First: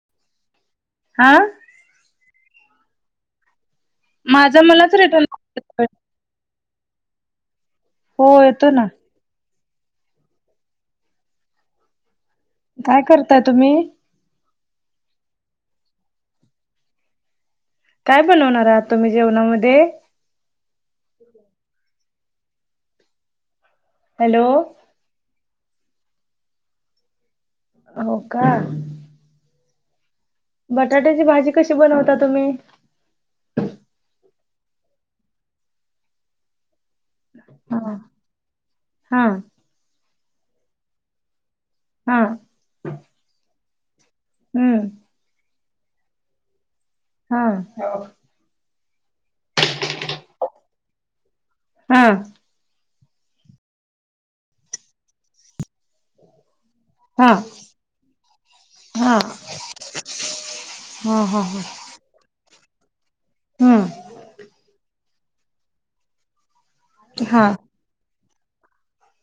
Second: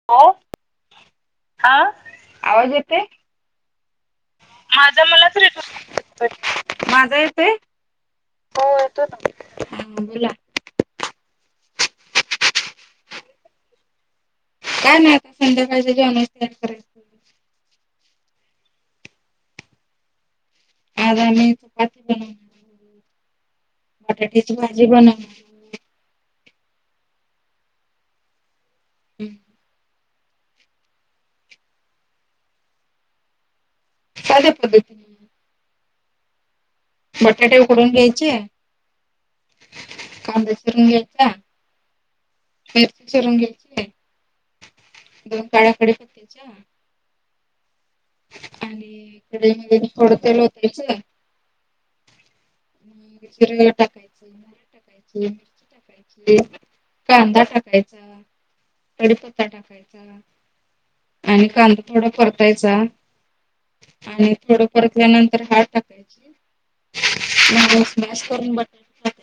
[unintelligible] हां. हा आवाज येते मलाच माझा रिटर्न मलाचं रिपीट [unintelligible] माझा येतोय. हो येतोय ना. हा बोला. काय करताय तुम्ही? काय नाही आता संध्याकाळच्या जेवन तयारी करायची. [inaudible] काय बनवणार आहात तुम्ही जेवणामध्ये? आज आम्ही चपाती [inaudible] हॅलो बटाट्याची भाजी बनव हो का. हम्म. बटाट्याची भाजी कशी बनवता तुम्ही? साध्या पद्धत बटाटे उकडून हा घ्यायचे, हा कांदा चिरून घ्यायचा हा. मिर्ची चिरून घ्यायची, हम्म दोन पाळ्या कढीपत्त्याच्या हां. आणि कढईमध्ये थोडं तेल ओतायचं हा. [inaudible] हा कांदा टाकायचा, हा कडीपत्ता टाकायचा हा हा आणि कांदे थोडं परतायचा. हं. आणि थोड परतल्यानंतर भात टाकायची हा हा मग स्मॅश करून बटाटे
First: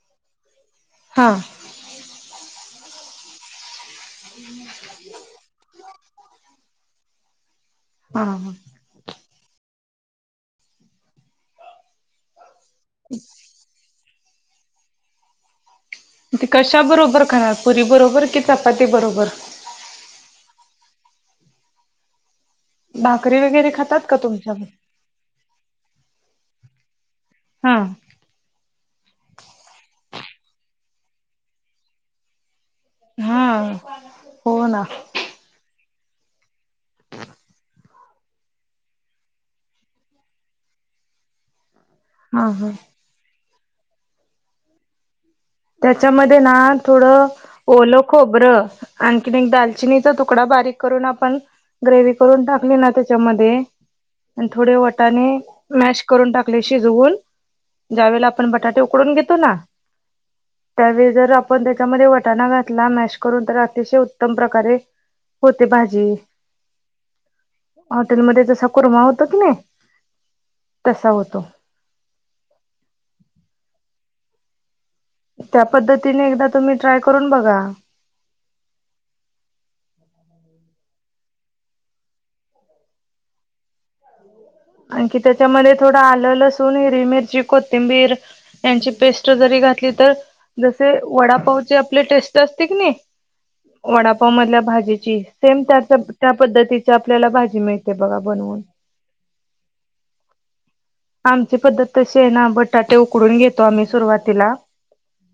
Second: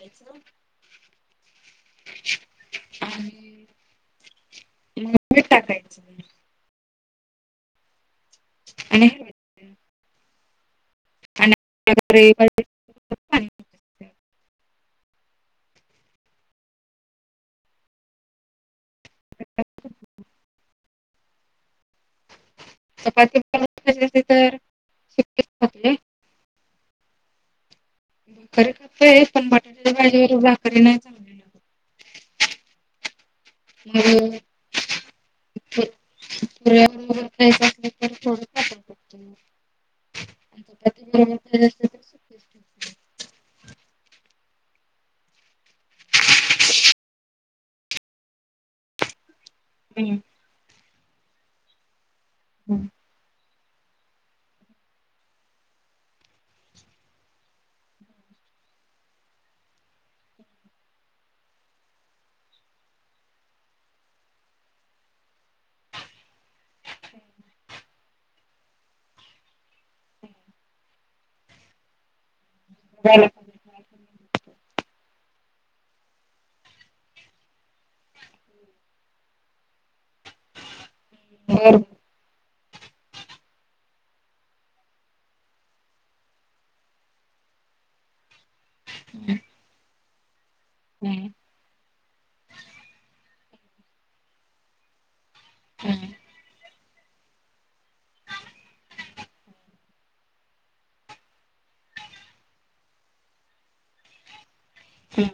[inaudible] हां. आणि [inaudible] हा हा. आणि आणि [inaudible] [inaudible] ते कशा बरोबर खाणार, पुरी बरोबर की चपाती बरोबर? भाकरी चपातीे वगैरे बरोबर खायची खातात का असली तुमच्याकडे तर [unintelligible] हा. [unintelligible] पण बटाट्याच्या भाजी वर भाकरी नाही चांगलं हां. [unintelligible] [inaudible] [inaudible] हा हा. त्याच्यामध्ये ना थोडं ओलं खोबरं आणि एक दाल चिनीचा तुकडा बारीक करून आपण ग्रेव्ही करून टाकली ना त्याच्यामध्ये आणि थोडे वटाने मॅश करून टाकले शिजवून ज्या वेळेला आपण बटाटे उकडून घेतो ना त्यावेळी जर आपण त्याच्यामध्ये वटाणा घातला मॅश करून, तर अतिशय उत्तम प्रकारे होते भाजी. [inaudible] हॉटेलमध्ये जसा कुरमा होतो की नाही, तसा होतो. [inaudible] त्या पद्धतीने एकदा तुम्ही ट्राय करून बघा. [inaudible] बर. आणखी त्याच्यामध्ये थोडं आलं लसूण हिरवी मिर्ची कोथिंबीर. यांची पेस्ट जरी घातली तर, जसे वडापावचे तली टेस्ट असते की नाही, वडापाव मधल्या भाजीची. सेम त्याच्या त्या पद्धतीत ती आपल्याला भाजी मिळते बघा बनवून. आमची पद्धत तशी आहे ना, बटाटे उकडून घेतो आम्ही सुरुवातीला. हम्म.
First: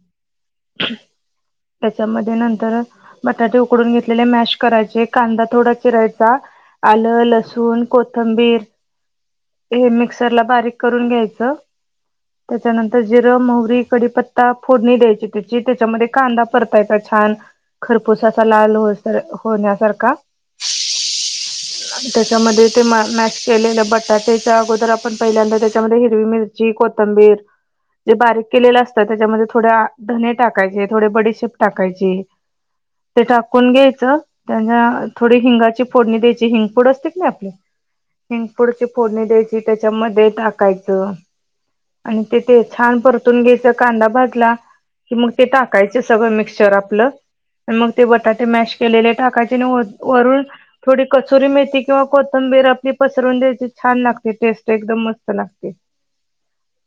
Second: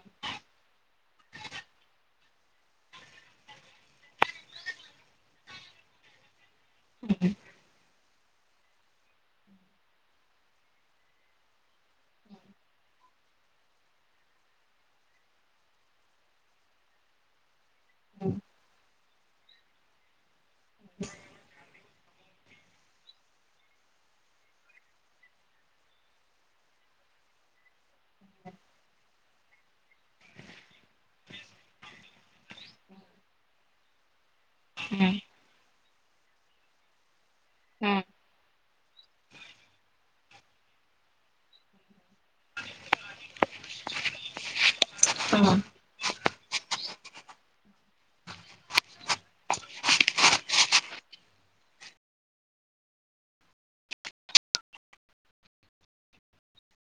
त्याच्यामध्ये नंतर बटाटे उकडून घेतलेले मॅश करायचे, कांदा तेवढा चिरायचा. आलं, लसूण, कोथंबीर. हे मिक्सरला बारीक करून घ्यायचं. त्याच्यानंतर जिरं, मोहरी, कढीपत्ता फोडणी द्यायची त्याची. त्याच्यामध्ये कांदा परतायचं छान खरपूस असा लाल होणं होण्यासारखा आणि त्याच्यामध्ये ते मा मॅश केलेलं बटाट्याच्या अगोदर आपण पहिल्यांदा त्याच्यामध्ये हिरवी मिर ची कोथंबीर. जे बारीक केलेलं असतं त्याच्यामध्ये थोड्या धने टाकायचे, थोडे बडीशेप टाकायची. ते टाकून घ्यायचं, त्यांना थोडी हिंगाची फोडणी द्यायची हिंग पूड असते की नई आपली. हम्म. हिंगपुडची फोडणी द्यायची, त्याच्यामध्ये टाकायचं. आणि ते ते छान परतून घ्यायच कांदा भाजला. तर मग ते टाकायचे सगळं मिक्सचर आपलं. मग ते बटाटे मॅश केलेले टाकायचे ने व वरून. थोडी कसुरी मेथी किंवा कोथंबीर आपली पसरवून द्यायची छान लागते टेस्ट एकदम मस्त लागते. [inaudible]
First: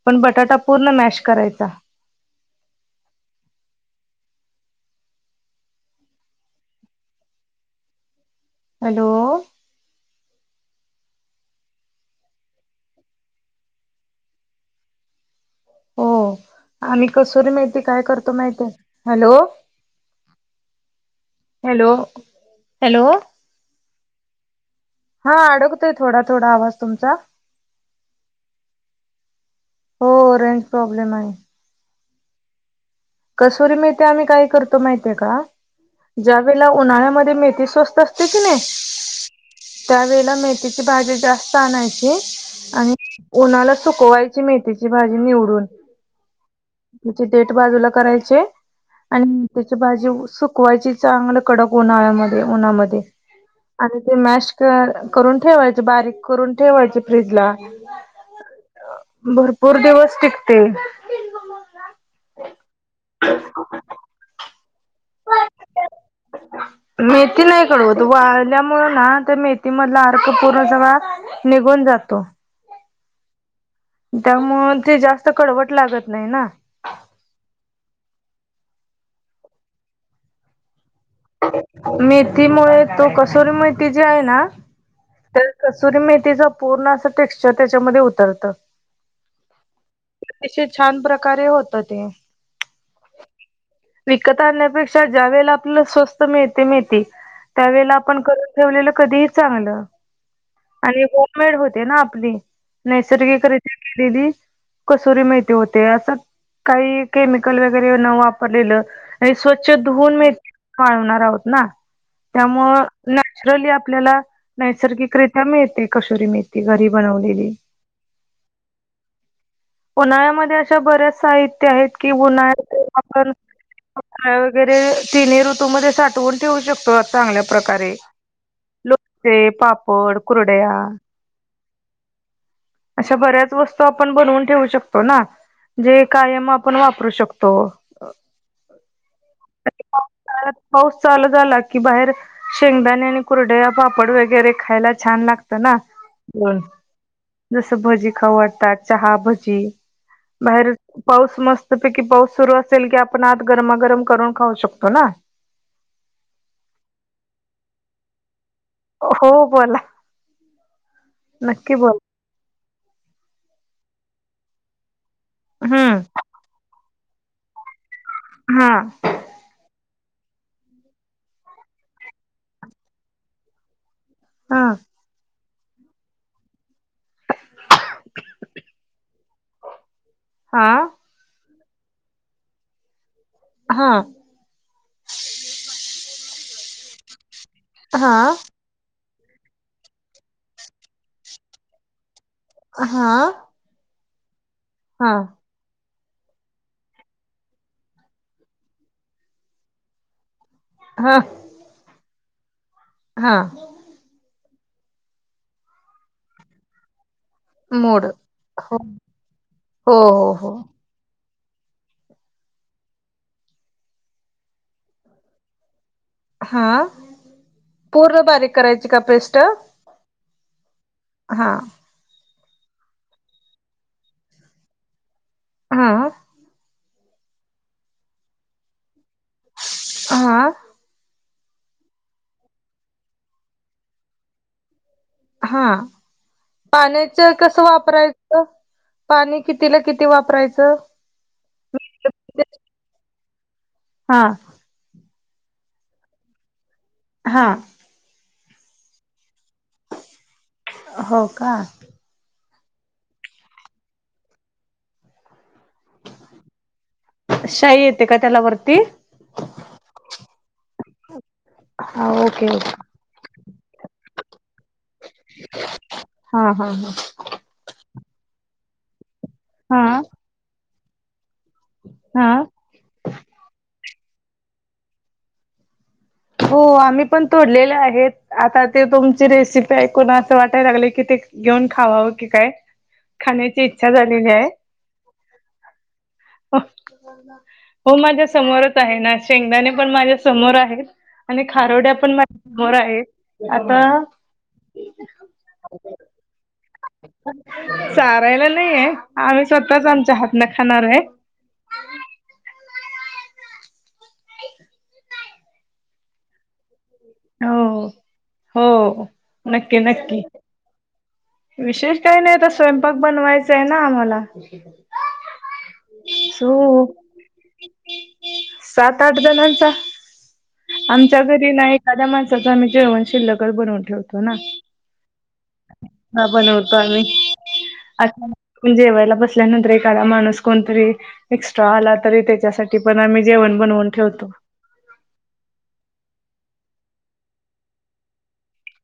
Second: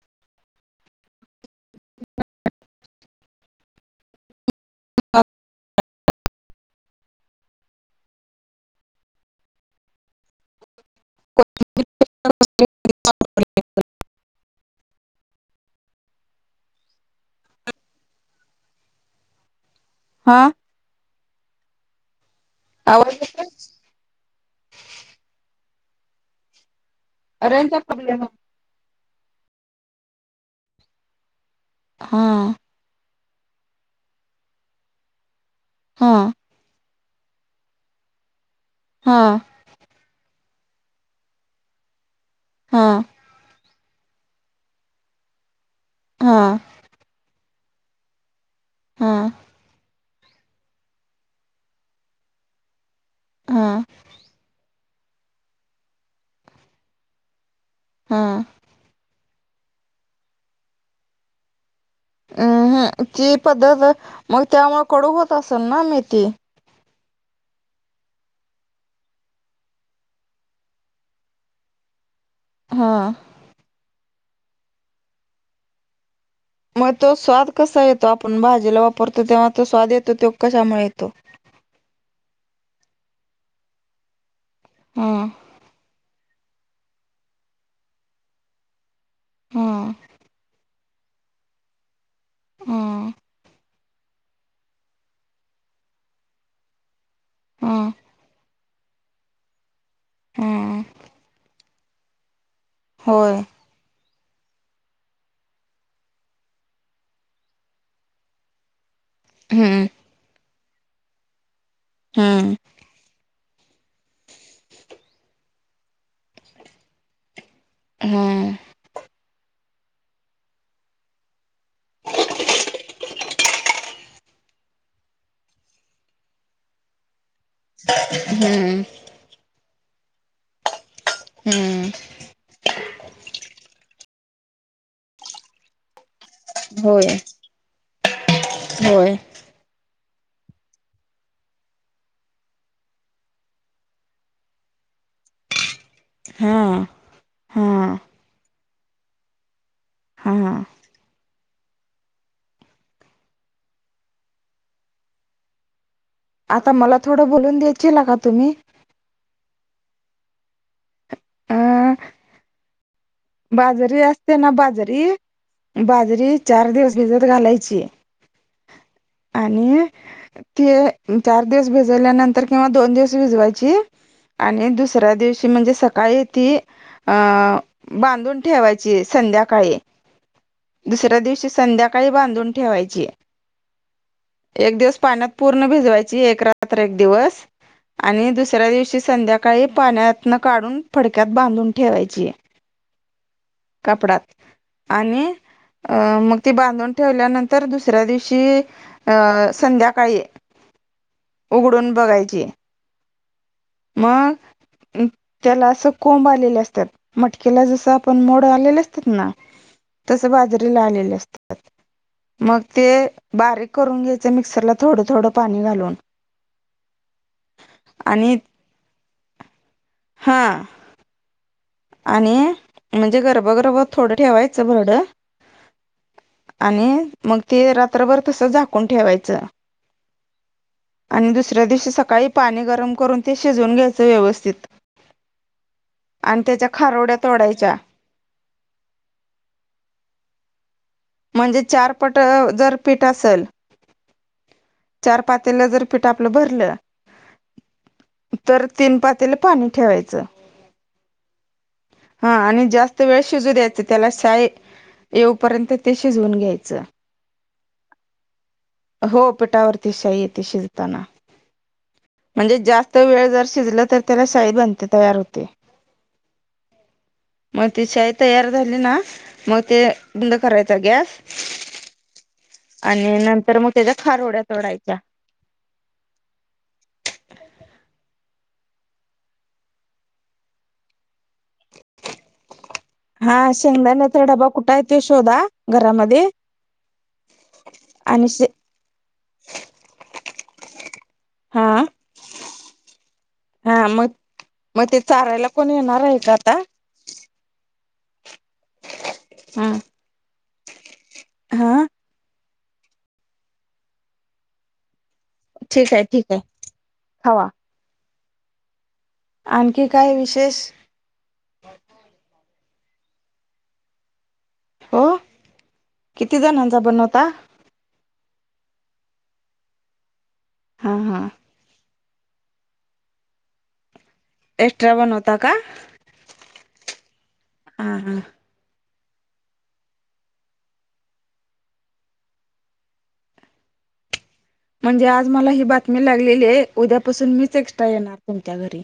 पण बटाटा पूर्ण मॅश करायचा. हॅलो. [inaudible] [unintelligible] हो, आम्ही कसुरी मेथी काय करतो माहितीये? हॅलो. हा. हॅलो. हॅलो आवाज येतोय? हा अडकतोय, थोडा थोडा आवाज तुमचा. रेंजचा प्रॉब्लेम आहे. हो रेंज प्रॉब्लेम आहे. हा. कसुरी मेथी आम्ही काय करतो माहितीय का, जास ज्यावेळला उन्हाळ्यामध्ये मेथी स्वस्त असते की नाही हा. त्या वेळला मेथीची भाजी जास्त आणायची हा आणि उन्हाला सुकवायची मेथीची भाजी निवडून. हां. त्याची डेट बाजूला करायचीये हा आणि त्याची भाजी सु कवायचेच चांगलं कडक उन्हाळ्यामध्ये, उन्हामध्ये हा आणि ते मॅश करून ठेवायच, बारीक करून ठेवायचे फ्रीजला. हां. भरपूर दिवस टिकते. [unintelligible] अम्म हम ती पद्धत मग त्यामुळे कडू होत असेल ना मेथी. मेथी नाही कडवत वाळल्यामुळे ना, त्या मेथी मधला अर्क पूर्ण सगळा. निघून जातो. हां. त्यामुळे ते जास्त कडवट लागत नाही ना. मग तो स्वाद कसा येतो आपण, भाजीला वापरतो तेव्हा तो स्वाद येतो तो कशामुळे येतो. ‌ मेथीमुळे तो कस्तुरी, मेथी जी आहे ना. हम्म. कसुरी मेथीच पूर्ण असं टेक्स्चर, तेच्यामध्ये उतरतं. हा अतिशय छान प्रकारे होतं ते. हा. विकत आणण्यापेक्षा ज्या वेळेला, आपला स्वस्त मिळते मेथी हा त्यावेेळेला आपण कर ठेवलेलं कधीही चांगलं, हा आणि होम मेड होते ना आपली. होय नैसर्गिकरीत्या केलेली. कस्तुरी मेथी माहिती होते असंच, काही केमिकल वगैरे न वापरलेलं. ते आणि स्वच्छ हम्म धुवून मेथी, वाळणार आहोत ना हम्म त्यामुळं. नॅचरली आपल्याला नैसर्गिकरित्या मिळते, कस्तुरी मेथी घरी बनवलेली. हां. उन्हाळ्यामध्ये अशा बऱ्याच साहित्य. [unintelligible] तिन्ही ऋतू. तू मध्ये साठवून ठेवू शकतो, चांगल्या प्रकारे. हम्म ते पापड कुरड्या. हम्म. अशा बऱ्याच वस्तू आपण बनवून ठेवू शकतो, ना जे कायम आपण होय वापरू शकतो. होय. [inaudible] पाऊस चालू झाला की बाहेर. शेंगदाणे आणि कुरडया, पापड वगैरे खायला छान लागत ना. ब हा हा जस भजी खाऊ वाटतात, चहा भजी हा बाहेरच. पाऊस मस्त पैकी पाऊस सुरू असेल की, आपण आत गरमागरम करून खाऊ शकतो ना. आता मला थोडं, बोलून देचीला का तुम्ही. हो बोला, नक्की अ बोला. बाजरी असते ना बाजरी हम्म बाजरी, चार दिवस भिजत घालायची. हां. आणि ते चार दिवस भिजल्यानंतर, किंवा दोन दिवस भिजवायची. हा आणि दुसऱ्या दिवशी म्हणजे सकाळी ती अं बांधून ठेवायची संध्याकाळी. हां. दुसऱ्या दिवशी संध्याकाळी बांधून ठेवायची. हां. एक दिवस पाण्यात पूर्ण भिजवायची, एक रात्र एक दिवस. हा आणि दुसऱ्या दिवशी संध्याकाळी, पाण्यातन काढून फडक्यात बांधून ठेवायची. हा. कापडात हा आणि, अं मग ती बांधून ठेवल्यानंतर दुसऱ्या दिवशी. संध्याकाळी. हां. उघडून बघायची. हा. मग त्याला अस कोंब आलेल असत्यात, मटकीला जस आपण मोड. खाल्लेल हो असतात ना हो तस हो हो बाजरीला आलेले असतात. मग ते बारीक करून घ्यायचे, मिक्सरला थोडं थोडं पाणी घालून. हां.. पूर्ण बारीक करायची का पेस्ट. हां. हा. आणि म्हणजे गर्भ गर्भ थोडं ठेवायचं भरड हा. आणि मग ते रात्रभर तसंच झाकून ठेवायचं. हा. आणि दुसऱ्या दिवशी सकाळी पाणी गरम करून ते शिजवून घ्यायचं व्यवस्थित. हा आणि त्याच्या खारोड्या पाण्याचं कसं तोडायच्या वापरायचं हो. पाणी कितीला, किती वापरायचं. म्हणजे चार पट जर पीठ असेल हा. चार पातेल जर पीठ आपलं भरलं हा. तर तीन पातील पाणी ठेवायचं. हो का. हा आणि जास्त वेळ शिजू द्यायचं त्याला शाय येऊपर्यंत. ते शिजवून घ्यायचं शाई येते का त्याला वरती हो. पिटावरती शाही येते शिजताना. हा ओके म्हणजे ओके जास्त वेळ जर शिजलं, तर त्याला शाईद बनते तयार होते‌. हा हा हा. मग ती शाई तयार झाली ना मग ते हा बंद करायचा गॅस. हा आणि नंतर मग त्याच्यात खारोड्या जोडायच्या. हो आम्ही पण तोडलेले आहेत. आता ते तुमची रेसिपी ऐकून असं वाटायला लागले की ते घेऊन खावावं की काय. हा खाण्याची इच्छा शेंगदाण्याचा झालेली डबा कुठे आहे ते शोधा घरामध्ये. हो माझ्या आणि शे- समोर. च आहे ना शेंगदाणे पण माझ्या समोर आहेत आणि हा खारोड्या पण माझ्या समोर आहेत हा आता मग मग ते चारायला कोण येणार आहे का आता? चारायला नाहीये आम्ही स्वतःच आमच्या हात नं खाणार आहे. ह [unintelligible] ठीक आहे ठीक आहे. खावा हो हो हो. नक्की आणखी काय नक्की विशेष? विशेष काही नाही तस स्वयंपाक बनवायचा आहे ना आम्हाला. हो [unintelligible] किती जणांचा सु बनवता सात आठ जणांचा हा आमच्या हा घरी नाही. एखाद्या माणसाचं आम्ही जेवण शिल्लकच बनवून ठेवतो ना. एक्स्ट्रा बनवता का? हा बनवतो आम्ही हा आ हा पण जेवायला बसल्यानंतर एखादा माणूस कोणतरी एक्स्ट्रा आला तरी त्याच्यासाठी पण आम्ही जेवण बनवून ठेवतो. म्हणजे आज मला ही बातमी लागलेली आहे उद्यापासून मीच एक्स्ट्रा येणार तुमच्या घरी.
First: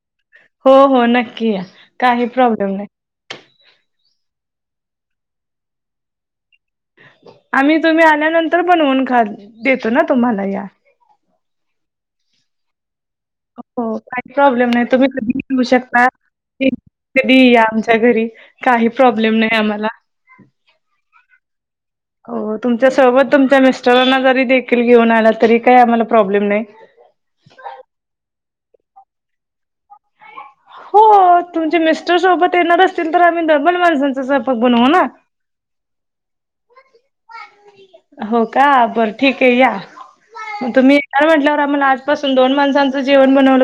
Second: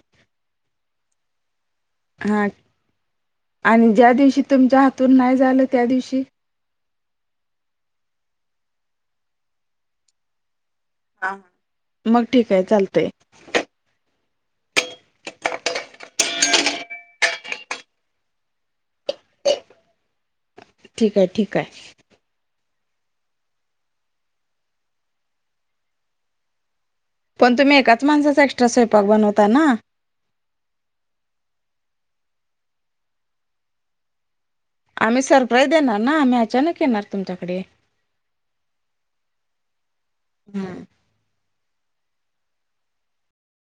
हो हो नक्की या, काही हा प्रॉब्लेम नाही. आणि ज्या दिवशी तुमच्या हातून नाही झालं त्या दिवशी? आम्ही तुम्ही आल्यानंतर बनवून खात देतो ना तुम्हाला या. हा मग ठीक आहे चालतंय. हो हो काही प्रॉब्लेम नाही तुम्ही कधी घेऊ [unintelligible] शकता. कधीही या आमच्या घरी काही प्रॉब्लेम नाही आम्हाला. ठीक आहे ठीक आहे. हो तुमच्यासोबत तुमच्या मिस्टरांना जरी देखील घेऊन आला तरी काही आम्हाला प्रॉब्लेम नाही. पण तुम्ही एकाच माणसाचा एक्स्ट्रा स्वयंपाक बनवताय ना? हो तुमचे मिस्टर सोबत येणार असतील, तर आम्ही डबल माणसांचा स्वयपा आम्ही सरप्राईज देणार ना, आम्ही अचानक येणार तुमच्याकडे. हो का बर ठीक आहे या. मग हा तुम्ही तर म्हटल्यावर आम्हाला आज पासून दोन माणसांचं जेवण बनवलं